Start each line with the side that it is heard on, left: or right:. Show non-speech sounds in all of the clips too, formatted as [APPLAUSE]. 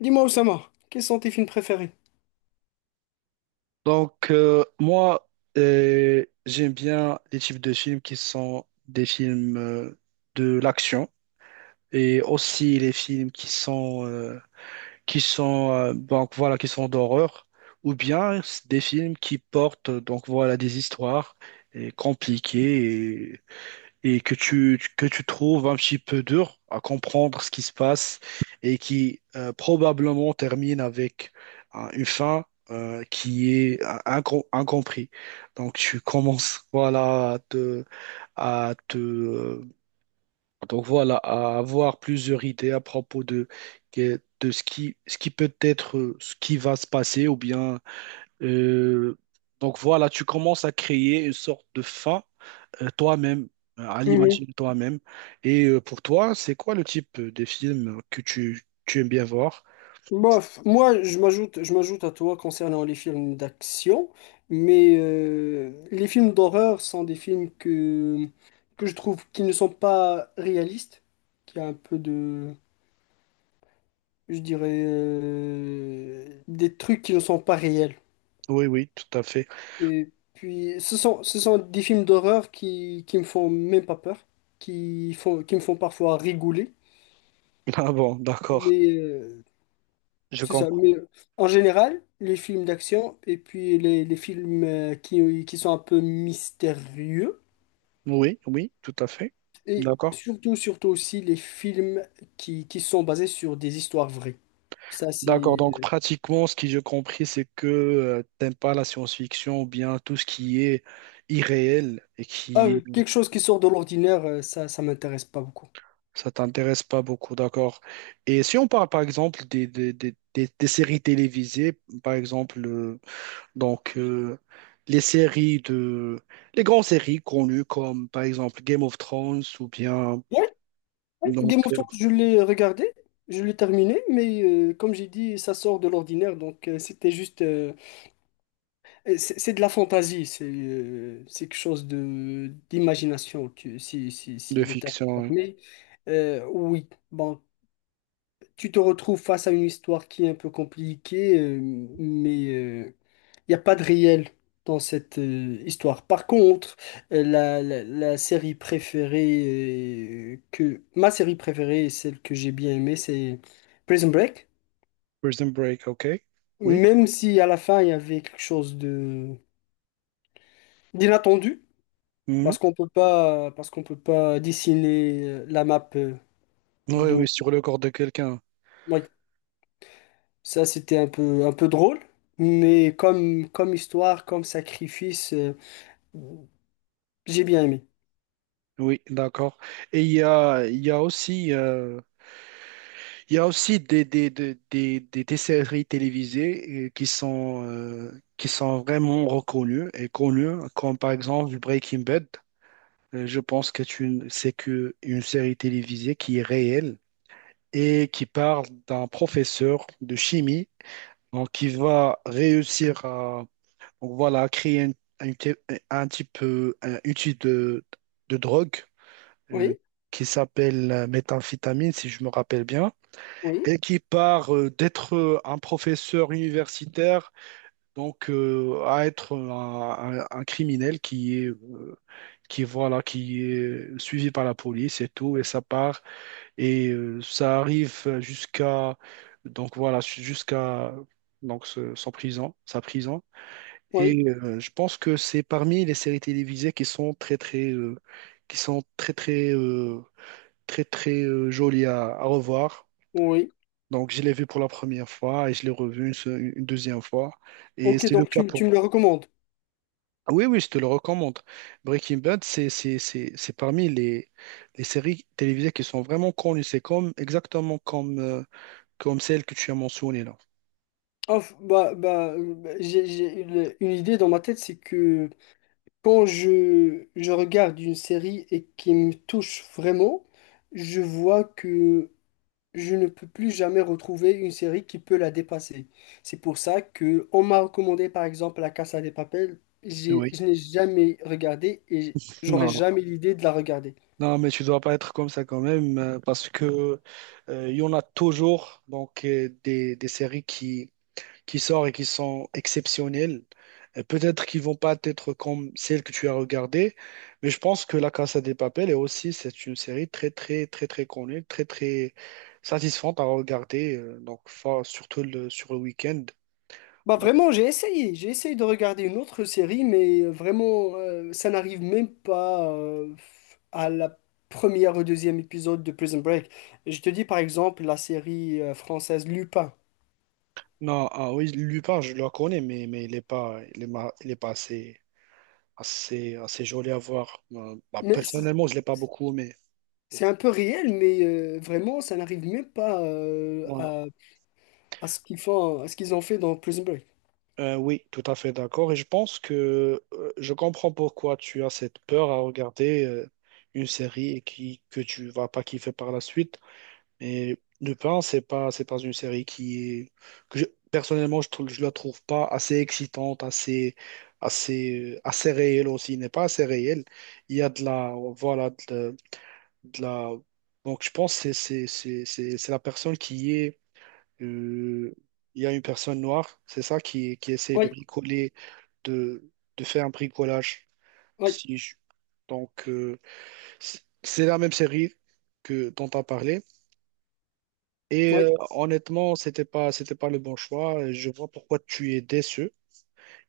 left: Dis-moi, Oussama, quels sont tes films préférés?
right: Moi, j'aime bien les types de films qui sont des films de l'action et aussi les films qui sont, voilà, qui sont d'horreur, ou bien des films qui portent, donc, voilà, des histoires compliquées et que tu trouves un petit peu dur à comprendre ce qui se passe, et qui probablement termine avec une fin qui est incompris. Donc tu commences, voilà, à te donc voilà, à avoir plusieurs idées à propos de de ce qui peut être, ce qui va se passer, ou bien euh, voilà, tu commences à créer une sorte de fin toi-même, à
left: Mhm.
right: l'imaginer toi-même. Et pour toi, c'est quoi le type des films que tu aimes bien voir?
left: Bof, moi, je m'ajoute à toi concernant les films d'action, mais les films d'horreur sont des films que je trouve qui ne sont pas réalistes, qui a un peu de, je dirais, des trucs qui ne sont pas réels.
right: Oui, oui, tout à fait. [LAUGHS]
left: Et puis, ce sont des films d'horreur qui me font même pas peur, qui me font parfois rigoler.
right: Ah bon, d'accord,
left: Mais euh,
right: je
left: C'est ça,
right: comprends.
left: mais En général, les films d'action et puis les films qui sont un peu mystérieux,
right: Oui, oui, tout à fait.
left: et
right: D'accord.
left: surtout, surtout aussi les films qui sont basés sur des histoires vraies. Ça,
right: D'accord,
left: c'est...
right: donc
left: euh,
right: pratiquement, ce que j'ai compris, c'est que tu t'aimes pas la science-fiction, ou bien tout ce qui est irréel et
left: Ah,
right: qui,
left: quelque chose qui sort de l'ordinaire, ça, ça m'intéresse pas beaucoup.
right: ça t'intéresse pas beaucoup, d'accord. Et si on parle par exemple des, des séries télévisées, par exemple, Donc, euh, les séries de, les grandes séries connues comme par exemple Game of Thrones, ou bien
left: Oui,
right: donc
left: Game of
right: euh,
left: Thrones, je l'ai regardé, je l'ai terminé, mais comme j'ai dit, ça sort de l'ordinaire, donc C'est de la fantaisie, c'est quelque chose de d'imagination, si, si,
right: de
left: si le terme
right: fiction,
left: est
right: hein.
left: permis. Oui, bon, tu te retrouves face à une histoire qui est un peu compliquée, mais euh, il n'y a pas de réel dans cette histoire. Par contre, la série préférée que ma série préférée, et celle que j'ai bien aimée, c'est Prison Break.
right: Prison Break, ok? Oui.
left: Même si à la fin il y avait quelque chose de d'inattendu.
right: Mhm.
left: Parce qu'on peut pas, parce qu'on peut pas dessiner la map
right: Oui,
left: de.
right: oui, sur le corps de quelqu'un.
left: Ouais, ça c'était un peu drôle, mais comme, comme histoire, comme sacrifice, j'ai bien aimé.
right: Oui, d'accord. Et il y a aussi, il y a aussi des, des séries télévisées qui sont vraiment reconnues et connues, comme par exemple Breaking Bad. Je pense que c'est que une série télévisée qui est réelle et qui parle d'un professeur de chimie, donc, qui va réussir à, donc, voilà, à créer un, un t- un type, un outil de drogue, euh,
left: Oui,
right: qui s'appelle méthamphétamine, si je me rappelle bien,
left: oui,
right: et qui part d'être un professeur universitaire, à être un, un criminel qui est qui, voilà, qui est suivi par la police et tout, et ça part et ça arrive jusqu'à, donc voilà, jusqu'à, son prison, sa prison.
left: oui,
right: Et je pense que c'est parmi les séries télévisées qui sont très très qui sont très très très très jolies à revoir.
left: oui.
right: Donc je l'ai vu pour la première fois et je l'ai revu une deuxième fois. Et
left: Ok,
right: c'est le
left: donc
right: cas
left: tu,
right: pour.
left: tu me le recommandes.
right: Ah oui, oui, je te le recommande. Breaking Bad, c'est parmi les séries télévisées qui sont vraiment connues. C'est comme exactement comme comme celle que tu as mentionnée là.
left: J'ai, une idée dans ma tête, c'est que quand je regarde une série et qui me touche vraiment, je vois que je ne peux plus jamais retrouver une série qui peut la dépasser. C'est pour ça que on m'a recommandé par exemple La Casa des Papel.
right: Oui,
left: Je n'ai jamais regardé et j'aurais
right: non,
left: jamais l'idée de la regarder.
right: non, mais tu dois pas être comme ça quand même, parce que il y en a toujours, des séries qui sortent et qui sont exceptionnelles. Et peut-être qu'ils vont pas être comme celles que tu as regardées, mais je pense que La Casa de Papel est aussi, c'est une série très, très, très, très connue, très, très satisfaisante à regarder, donc surtout le, sur le week-end.
left: Bah
right: Donc,
left: vraiment, j'ai essayé de regarder une autre série, mais vraiment, ça n'arrive même pas à la première ou deuxième épisode de Prison Break. Je te dis par exemple la série française Lupin.
right: non, ah oui, Lupin, je le connais, mais il n'est pas, il est pas assez, assez, assez joli à voir. Bah,
left: Mais
right: personnellement, je ne l'ai pas beaucoup aimé.
left: c'est un peu réel, mais vraiment, ça n'arrive même pas à ce qu'ils font, à ce qu'ils ont fait dans Prison Break.
right: Oui, tout à fait d'accord. Et je pense que je comprends pourquoi tu as cette peur à regarder une série et qui, que tu vas pas kiffer par la suite. Mais Lupin, c'est pas une série qui est, que je- personnellement, je trouve, je la trouve pas assez excitante, assez, assez, assez réelle aussi. Il n'est pas assez réelle. Il y a de la, voilà, de la. Donc, je pense que c'est, c'est la personne qui est. euh, il y a une personne noire, c'est ça, qui essaie de
left: Oui,
right: bricoler, de, de faire un bricolage.
left: oui,
right: Si je- Donc, c- c'est la même série que dont tu as parlé. Et
left: oui,
right: honnêtement, c'était pas le bon choix. Je vois pourquoi tu es déçu.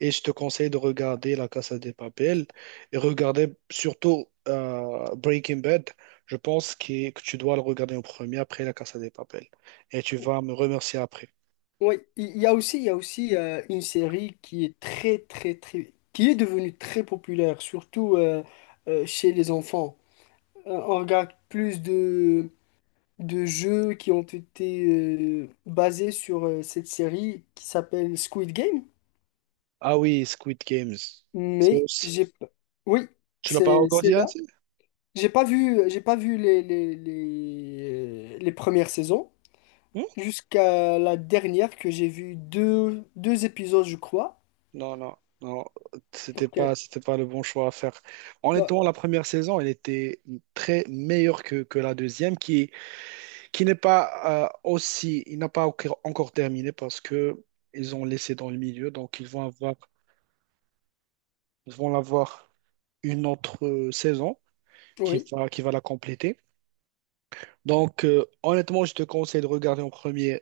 right: Et je te conseille de regarder La Casa de Papel et regarder surtout Breaking Bad. Je pense que tu dois le regarder en premier après La Casa de Papel. Et tu vas me remercier après.
left: oui. Il y a aussi, il y a aussi une série qui est très, très, très, qui est devenue très populaire, surtout chez les enfants. On regarde plus de jeux qui ont été basés sur cette série qui s'appelle Squid Game,
right: Ah oui, Squid Games. C'est
left: mais
right: aussi.
left: oui,
right: Tu l'as pas
left: c'est
right: regardé, hein?
left: là. J'ai pas vu les premières saisons,
right: Hmm.
left: jusqu'à la dernière que j'ai vu deux, deux épisodes, je crois.
right: Non, non, non,
left: Donc, euh,
right: c'était pas le bon choix à faire.
left: bah,
right: Honnêtement, la première saison, elle était très meilleure que la deuxième, qui n'est pas aussi, il n'a pas encore encore terminé parce que ils ont laissé dans le milieu, donc ils vont avoir une autre saison
left: oui,
right: qui va la compléter. Donc, honnêtement, je te conseille de regarder en premier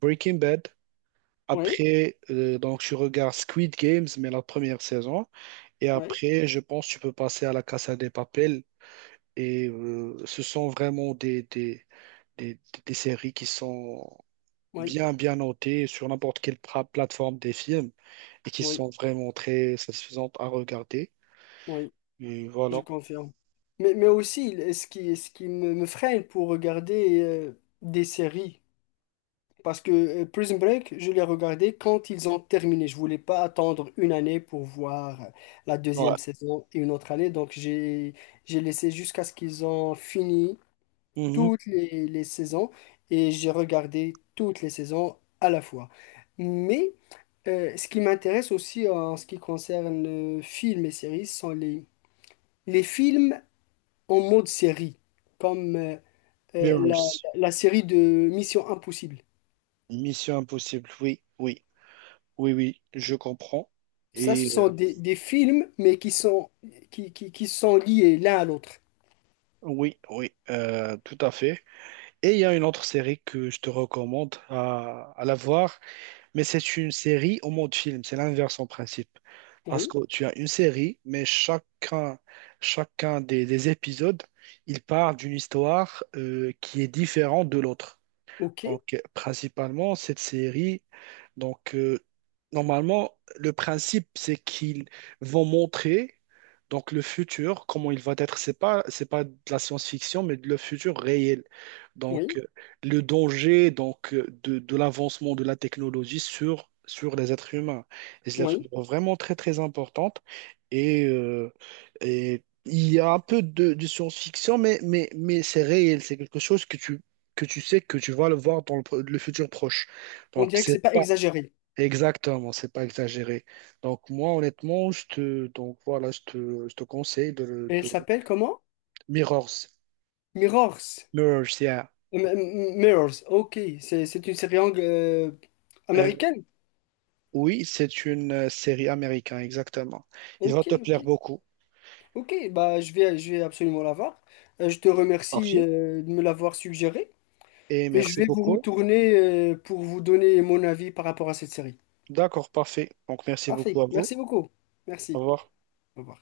right: Breaking Bad.
left: oui,
right: Après, donc tu regardes Squid Games, mais la première saison. Et
left: oui,
right: après, je pense que tu peux passer à la Casa des Papel. Et ce sont vraiment des, des séries qui sont
left: oui,
right: bien, bien notées sur n'importe quelle plateforme des films et qui
left: oui,
right: sont vraiment très satisfaisantes à regarder.
left: oui,
right: Et
left: je
right: voilà.
left: confirme. Mais aussi, ce qui me, me freine pour regarder des séries, parce que Prison Break, je l'ai regardé quand ils ont terminé. Je voulais pas attendre une année pour voir la
right: Ouais.
left: deuxième saison et une autre année, donc j'ai laissé jusqu'à ce qu'ils ont fini
right: Mhm.
left: toutes les saisons et j'ai regardé toutes les saisons à la fois. Mais ce qui m'intéresse aussi en ce qui concerne films et séries, ce sont les films en mode série, comme euh, la,
right: Mirrors.
left: la série de Mission Impossible.
right: Mission Impossible. Oui, oui, oui, oui, je comprends.
left: Ça, ce
right: Et
left: sont des films, mais qui sont, qui sont liés l'un à l'autre.
right: oui, oui, tout à fait. Et il y a une autre série que je te recommande à la voir. Mais c'est une série au mode film, c'est l'inverse en principe. Parce
left: Oui,
right: que tu as une série, mais chacun, chacun des épisodes, il part d'une histoire qui est différente de l'autre.
left: ok,
right: Donc, principalement, cette série, donc, normalement, le principe, c'est qu'ils vont montrer, donc, le futur, comment il va être. C'est pas de la science-fiction, mais de le futur réel.
left: oui,
right: Donc, le danger, de l'avancement de la technologie sur, sur les êtres humains. Les êtres humains
left: oui.
right: sont vraiment très, très importante. Et, euh, et il y a un peu de science-fiction, mais c'est réel. C'est quelque chose que tu, que tu sais que tu vas le voir dans le, le futur proche.
left: On
right: Donc,
left: dirait que
right: c'est
left: c'est pas
right: pas
left: exagéré.
right: exactement, c'est pas exagéré. Donc, moi, honnêtement, je te, donc, voilà, je te conseille de,
left: Elle
right: de-
left: s'appelle comment?
right: Mirrors.
left: Mirrors.
right: Mirrors, yeah.
left: Mirrors, ok, c'est une série
right: Euh,
left: américaine.
right: oui, c'est une série américaine, exactement. Il va
left: Ok,
right: te plaire
left: ok,
right: beaucoup.
left: ok, bah je vais absolument la voir. Je te remercie
right: Parfait.
left: de me l'avoir suggéré
right: Et
left: et je
right: merci
left: vais vous
right: beaucoup.
left: retourner pour vous donner mon avis par rapport à cette série.
right: D'accord, parfait. Donc, merci beaucoup
left: Parfait,
right: à vous.
left: merci beaucoup.
right: Au
left: Merci.
right: revoir.
left: Au revoir.